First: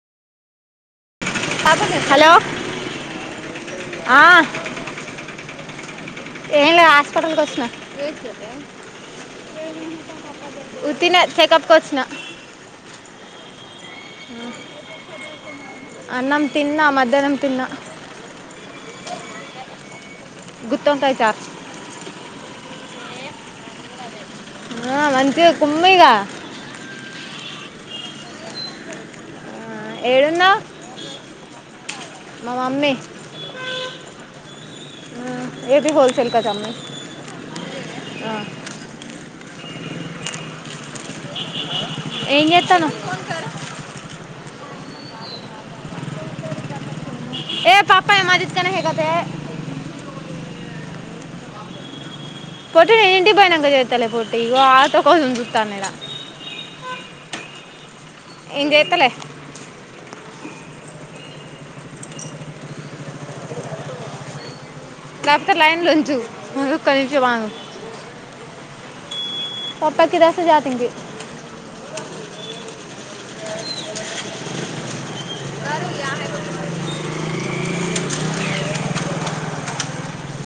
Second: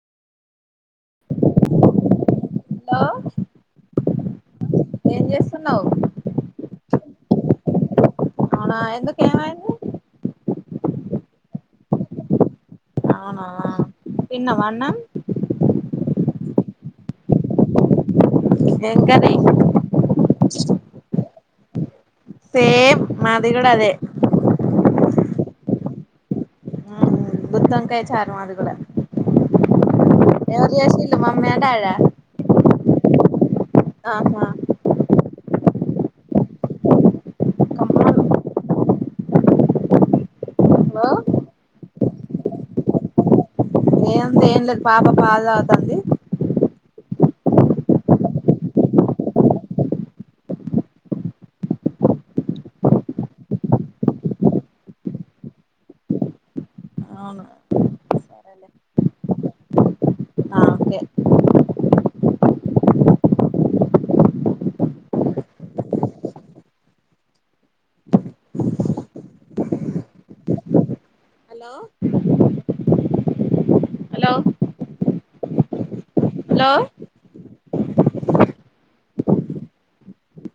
hello hello ఆ ఏం చేస్తున్నవ్ ఏం లా హాస్పిటల్కి వచ్చిన అవునా ఎందుకు ఏమైంది ఉత్తిన చెకప్కి వచ్చిన అనా ఎన్న వన్నం అన్నం తిన్నా మధ్యాహ్నం తిన్నా ఎంకనీ గుత్త ఉంతాయి చార్ సేమ్ మదిగాడ అదే ఆ మంచి కుమ్మగా బుధంకాయ చారు అది కూడా ఏడున్నా ఎవలి అసి మమే ద అరా మా మమ్మీ ఆహా ఏది హల్సల్ క చమ్న్నా [inaudible] హలో ఏ ఎత్తాను ఏం లే పాపా పాాల అ తంది ఏ పాపాా ఏ మాజది కనా హ క త పట హిండి బయ నంగా చెతలే పట్టి ఇగ ఆ తకదుం సుత్తా నరా అవును ఏం సరేలే చేైతలే ఇ తబ్త ై లో చూ మ కంచ మన పప్పాకిద సజాతకి హలో హలో హలో [inaudible]